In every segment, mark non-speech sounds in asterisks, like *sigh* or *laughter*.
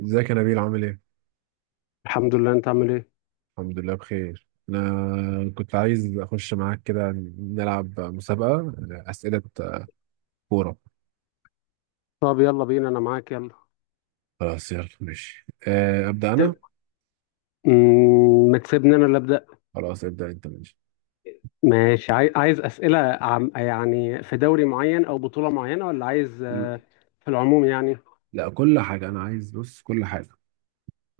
ازيك يا نبيل؟ عامل ايه؟ الحمد لله، انت عامل ايه؟ الحمد لله بخير. انا كنت عايز اخش معاك كده، نلعب مسابقة اسئلة كورة. طب يلا بينا، انا معاك، يلا. خلاص يلا ماشي، ابدأ انا. ت- مم، ما تسيبني انا اللي ابدا. خلاص ابدأ انت، ماشي. ماشي، عايز اسئله عم يعني في دوري معين او بطوله معينه، ولا عايز في العموم يعني؟ لا، كل حاجة انا عايز، بص، كل حاجة،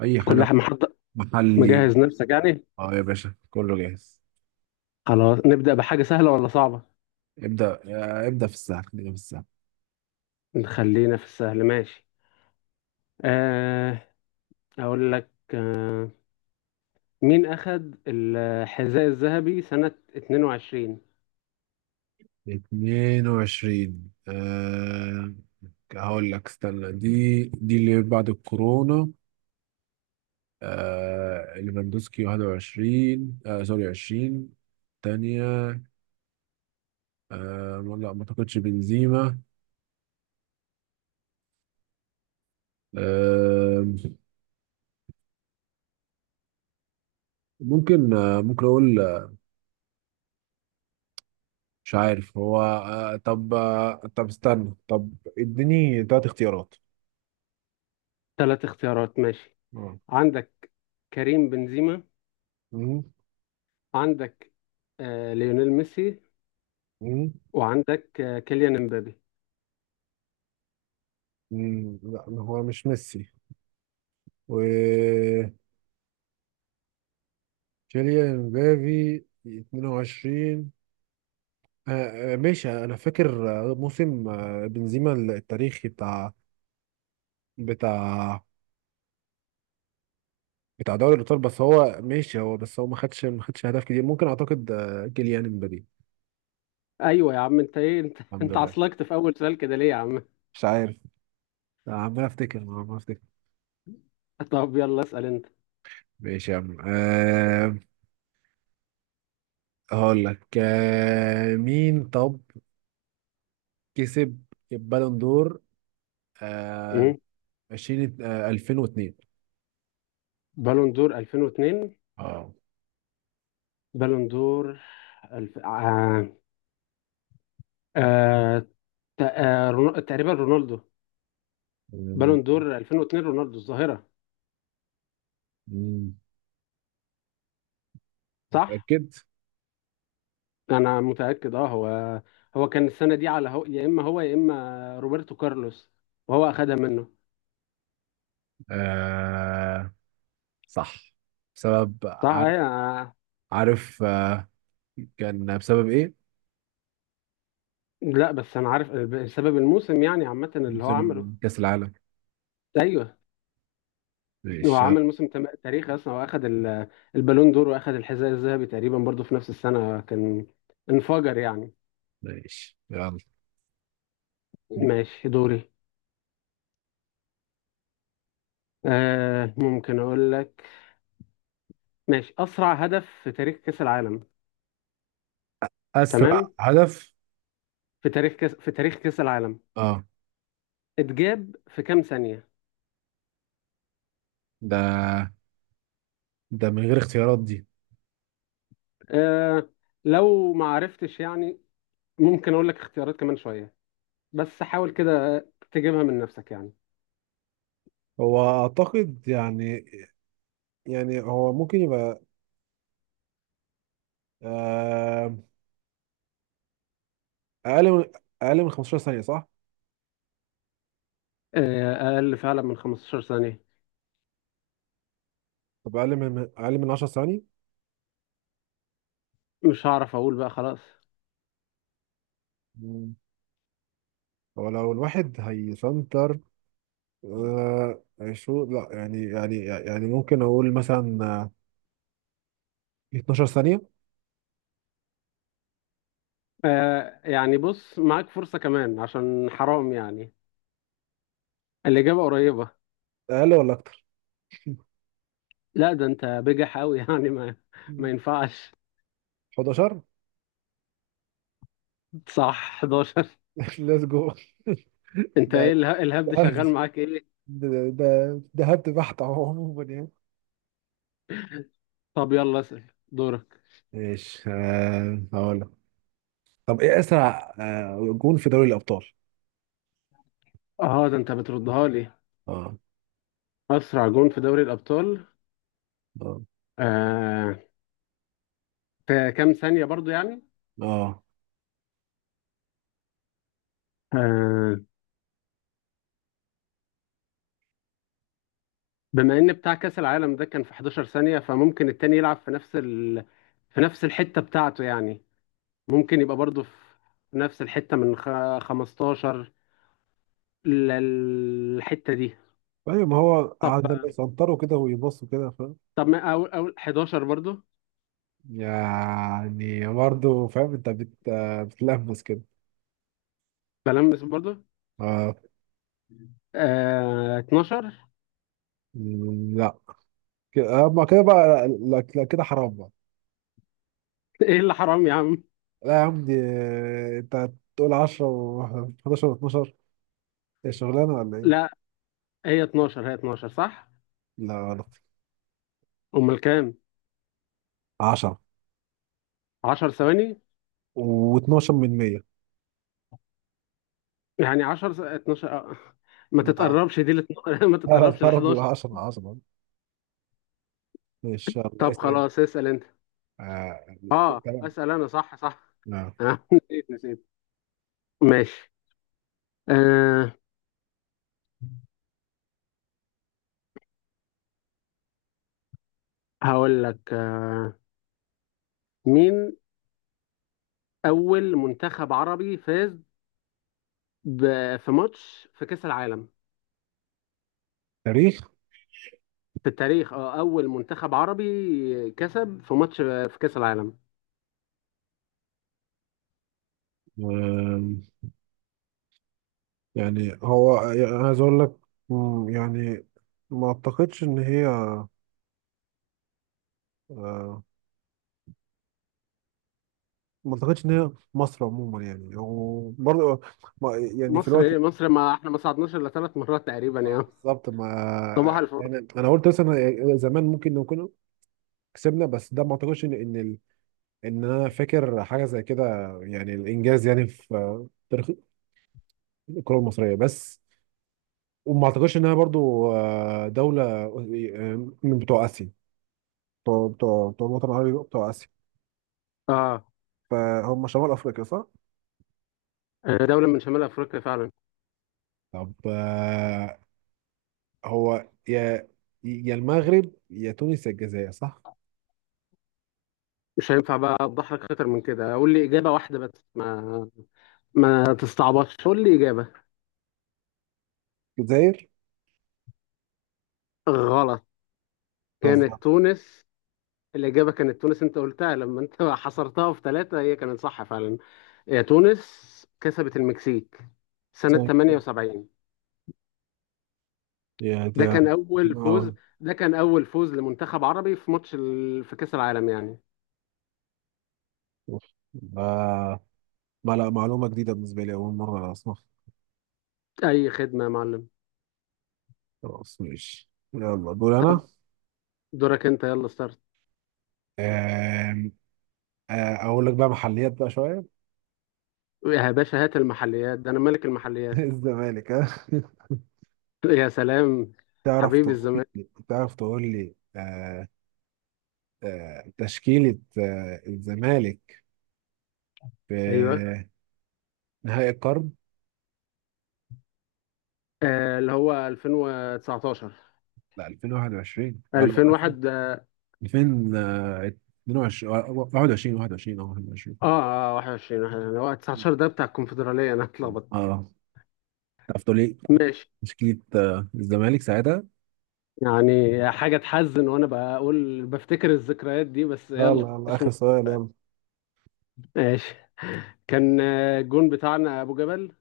اي كل حاجة، واحد محضر، محلي. مجهز نفسك يعني. اه يا باشا كله جاهز. خلاص، نبدا بحاجه سهله ولا صعبه؟ ابدأ في السهل، خلينا في السهل. نخلينا في السهل، ماشي. آه، اقول لك، مين اخذ الحذاء الذهبي سنه 22؟ 22؟ أه، هقول لك استنى، دي اللي بعد الكورونا. آه ليفاندوسكي 21، آه سوري 20. تانية. آه لا، ما اعتقدش بنزيما. آه ممكن، ممكن اقول، مش عارف هو. طب استنى، طب اديني تلات اختيارات. ثلاث اختيارات، ماشي. اه. عندك كريم بنزيما، مم، عندك ليونيل ميسي، مم، وعندك كيليان امبابي. مم، لا هو مش ميسي، و كيليان امبابي 22. ماشي، انا فاكر موسم بنزيما التاريخي بتاع بتاع دوري الابطال، بس هو ماشي هو بس هو ما خدش اهداف كتير. ممكن اعتقد كيليان امبابي. ايوه يا عم، انت ايه؟ انت *laughs* الحمد انت لله. عصلكت في اول سؤال كده ليه يا عم؟ مش عارف. عمال افتكر. *laughs* طب يلا، اسال انت. ماشي يا عم. هقول لك مين طب كسب البالون دور؟ أه مم. 20، أه 2002. بالون دور 2002؟ اه. بالون دور، الف... آه... آه... ت- آه... رونو... تقريبا رونالدو. مم، بالون دور 2002، رونالدو الظاهرة، مم، صح. متأكد؟ انا متأكد. اه، هو كان السنة دي على هو... يا اما هو، يا اما روبرتو كارلوس، وهو اخدها منه. أه صح. بسبب، صح، عارف؟ ايوه. عارف أه. كان بسبب ايه؟ لا بس انا عارف بسبب الموسم يعني عامه اللي هو موسم عمله. كأس العالم. ايوه، هو ماشي. عمل موسم تاريخي اصلا، واخد البالون دور، واخد الحذاء الذهبي تقريبا برضو في نفس السنه، كان انفجر يعني. ماشي يلا. ماشي، دوري. ممكن اقول لك. ماشي، اسرع هدف في تاريخ كاس العالم. اسرع تمام، هدف. في تاريخ كاس العالم اه، اتجاب في كام ثانيه؟ ده، ده من غير اختيارات دي؟ آه لو ما عرفتش يعني، ممكن اقول لك اختيارات كمان شويه، بس حاول كده تجيبها من نفسك يعني. هو اعتقد يعني، يعني هو ممكن يبقى آه، اقل من اقل من 15 ثانية، صح؟ اقل فعلا من 15 ثانية. طب اقل من 10 ثواني؟ مش هعرف اقول بقى، خلاص. مم. هو لو الواحد هيسنتر آه، شو، لا يعني، ممكن اقول مثلا 12 ثانية. يعني بص، معاك فرصة كمان عشان حرام يعني، الإجابة قريبة. اقل ولا اكتر؟ لا، ده انت بجح قوي. *laughs* يعني ما مم. ينفعش. 11. صح، 11. *laughs* ليتس جو. انت ده ايه؟ الهبد *laughs* شغال معاك ايه؟ ده هبد بحت اهو، عموما يعني. طب يلا اسأل، دورك. ماشي، هقول لك. طب ايه اسرع جون في دوري الابطال؟ اه، ده انت بتردها لي. اه. اسرع جون في دوري الابطال؟ اه. آه في كام ثانية برضو يعني. اه. آه بما ان بتاع كاس العالم ده كان في 11 ثانية، فممكن التاني يلعب في في نفس الحتة بتاعته يعني. ممكن يبقى برضه في نفس الحتة، من 15 للحتة دي. ايوه، ما هو طب قعد لما يسنطروا كده ويبصوا كده، فاهم. طب ما اول 11 برضه. يعني برضه فاهم، انت بت بتلمس كده. بلمس برضه. اه. 12. *laughs* مم، لا، كده اما كده بقى، لا لا لا، كده حرام بقى. ايه اللي حرام يا عم؟ لا يا عم دي، انت تقول 10 و11 و12، هي شغلانه ولا ايه؟ لا، هي 12، هي 12، صح. لا غلط. امال كام؟ 10 10 ثواني؟ و12 من 100. يعني 12 آه. ما تتقربش دي لت... *laughs* ما لا لا، تتقربش ل طرد 11. العشرة عظمة. إن شاء الله طب اسأل أنت. خلاص، اسأل انت. أنت اه، بقى. اسال انا، صح صح. آه. انا *laughs* نسيت نسيت، ماشي. أه هقول لك، مين اول منتخب عربي فاز في ماتش في كاس العالم؟ تاريخ. في التاريخ. اه اول منتخب عربي كسب في ماتش في كاس العالم. آم، يعني هو يعني عايز أقول لك، مم، يعني ما أعتقدش إن هي، آه، ما أعتقدش إن هي مصر عموما يعني، وبرضه يعني في مصر الوقت ايه؟ مصر، ما احنا ما صعدناش الا ثلاث مرات تقريبا يا بالظبط، ما صباح الفل. يعني أنا قلت مثلا زمان ممكن نكون كسبنا، بس ده ما أعتقدش إن إن، أنا فاكر حاجة زي كده، يعني الإنجاز يعني في تاريخ الكرة المصرية بس. وما اعتقدش انها برضو دولة من بتوع اسيا، بتوع الوطن العربي، بتوع اسيا. اه، فهم شمال افريقيا صح؟ دولة من شمال افريقيا فعلا. طب هو يا، يا المغرب يا تونس يا الجزائر، صح؟ مش هينفع بقى اوضح لك اكتر من كده، قول لي اجابة واحدة بس، ما تستعبطش، قول لي اجابة. الجزائر؟ غلط، بتهزر. كانت تونس. الإجابة كانت تونس، أنت قلتها لما أنت *laughs* حصرتها في ثلاثة، هي كانت صح فعلا، هي تونس، كسبت المكسيك سنة صح كده. 78. يا ده ده كان أول فوز أول. ده كان أول فوز لمنتخب عربي في في كأس العالم يعني. آه ما، لا، معلومة جديدة بالنسبة لي، أول مرة أسمع. أي خدمة يا معلم. خلاص ماشي يلا، دول طب، أنا. دورك أنت، يلا ستارت. آم، آه أقول لك بقى محليات بقى شوية. يا باشا، هات المحليات، ده أنا ملك *laughs* المحليات. الزمالك، ها؟ *laughs* *laughs* يا سلام، تعرف حبيبي تقول الزمان. لي تشكيلة الزمالك أيوه، في نهائي القرن؟ اللي هو 2019؟ لا 2021، اه لا، 2001؟ 2022، 21، 21. اه 21، 21. هو 19 ده بتاع الكونفدرالية، انا اتلخبطت. اه. تعرف تقول لي ماشي. تشكيلة الزمالك ساعتها؟ يعني حاجة تحزن وانا بقول بفتكر الذكريات دي، بس يلا يلا يلا، مش آخر مهم. سؤال، يلا. ماشي. كان الجون بتاعنا ابو جبل.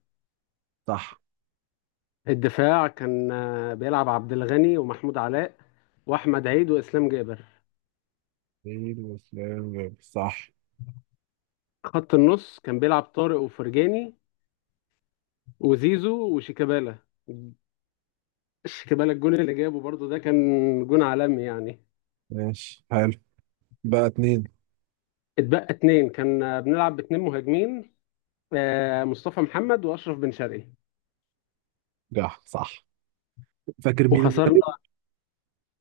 صح. الدفاع كان بيلعب عبد الغني ومحمود علاء واحمد عيد واسلام جابر. سعيد وسلام جابر. صح. خط النص كان بيلعب طارق وفرجاني وزيزو وشيكابالا. شيكابالا، الجون اللي جابه برضو ده كان جون عالمي يعني. ماشي حلو. بقى اتنين. اتبقى اتنين، كان بنلعب باتنين مهاجمين، مصطفى محمد واشرف بن شرقي. صح صح. فاكر مين المدرب؟ وخسرنا.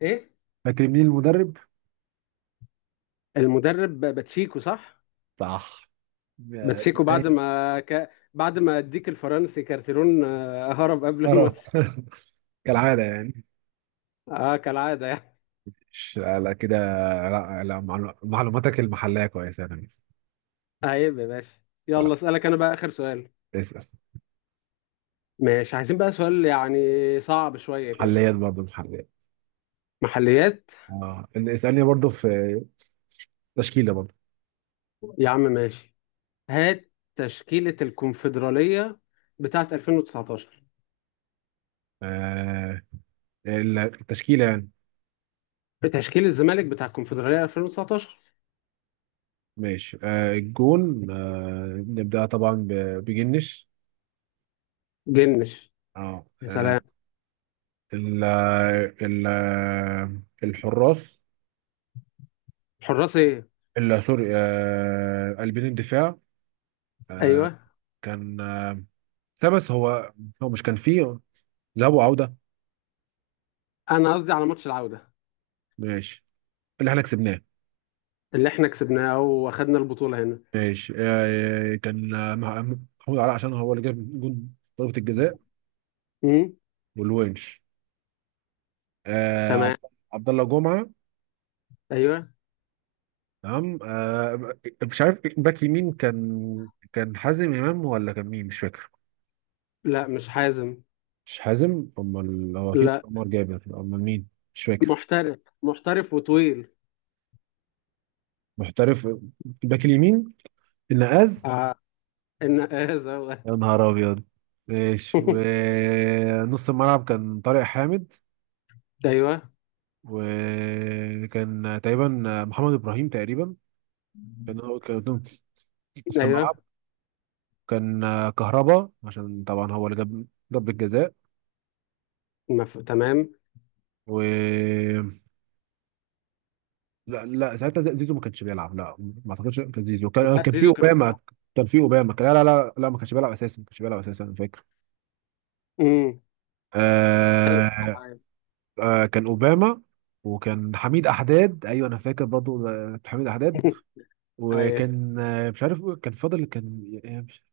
ايه؟ فاكر مين المدرب؟ المدرب باتشيكو، صح. صح. باتشيكو، آه، بعد ما اديك الفرنسي كارتيرون، هرب قبل اه الماتش. *laughs* كالعادة يعني. اه، كالعاده يعني. مش لا كده. لا لا، معلوماتك المحلية كويسة يا نبيل. عيب يا باشا. ف- يلا اسالك انا بقى اخر سؤال. اسأل. ماشي، عايزين بقى سؤال يعني صعب شويه كده. محليات برضه، محليات. محليات. اه اسألني برضه في تشكيلة برضه. يا عم ماشي، هات. تشكيله الكونفدراليه بتاعت 2019. آه التشكيلة يعني. تشكيل الزمالك بتاع الكونفدراليه 2019. ماشي، الجون، نبدأ طبعا بجنش. جنش. اه يا سلام. ال ال الحراس. حراس ايه؟ سوري، قلبين الدفاع. آه ايوه، كان بس هو، هو مش كان فيه ذهاب وعودة؟ انا قصدي على ماتش العودة، ماشي، اللي احنا كسبناه. اللي احنا كسبناه واخدنا البطولة هنا. ماشي، كان محمود علاء، عشان هو اللي جاب جون ضربة الجزاء. امم. والونش، آه تمام. عبد الله جمعة. ايوه. تمام آه. مش عارف باك يمين كان حازم امام، ولا كان مين، مش فاكر. لا، مش حازم. مش حازم. امال هو اكيد لا، عمر جابر، امال مين؟ مش فاكر. محترف، محترف وطويل. محترف. باك اليمين، النقاز. آه ان هذا هو. يا نهار ابيض! ماشي، *laughs* ونص الملعب كان طارق حامد، ايوه، وكان تقريبا محمد ابراهيم تقريبا، كان هو كان قدام نص ايوه. الملعب. كان كهربا، عشان طبعا هو اللي جاب ضربة جزاء. تمام. و، لا لا، ساعتها زيزو ما كانش بيلعب. لا ما اعتقدش كان زيزو، لا، كان في زيزو كان. اوباما. كان في اوباما كان، لا، ما كانش بيلعب اساسا، انا فاكر. امم. آه. *laughs* آه كان اوباما، وكان حميد احداد. ايوه، انا فاكر برضو حميد احداد. ايوه، وكان مش عارف كان فاضل، كان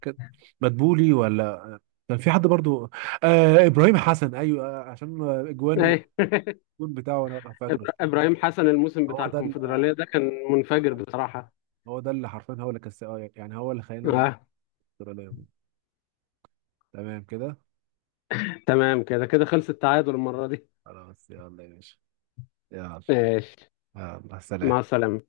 كان مدبولي، ولا كان في حد برضو؟ آه ابراهيم حسن، ايوه آه عشان اجوانه، ايوه. الجون بتاعه انا فاكره. ابراهيم حسن، الموسم هو بتاع ده الكونفدرالية ده كان منفجر بصراحة. هو ده اللي حرفيا هو اللي كسب، يعني هو اللي خلينا آه. نتفرج عليهم. تمام كده. تمام كده، كده خلص التعادل المرة دي. خلاص يلا يا باشا، يلا. ماشي. يلا سلام. مع السلامة.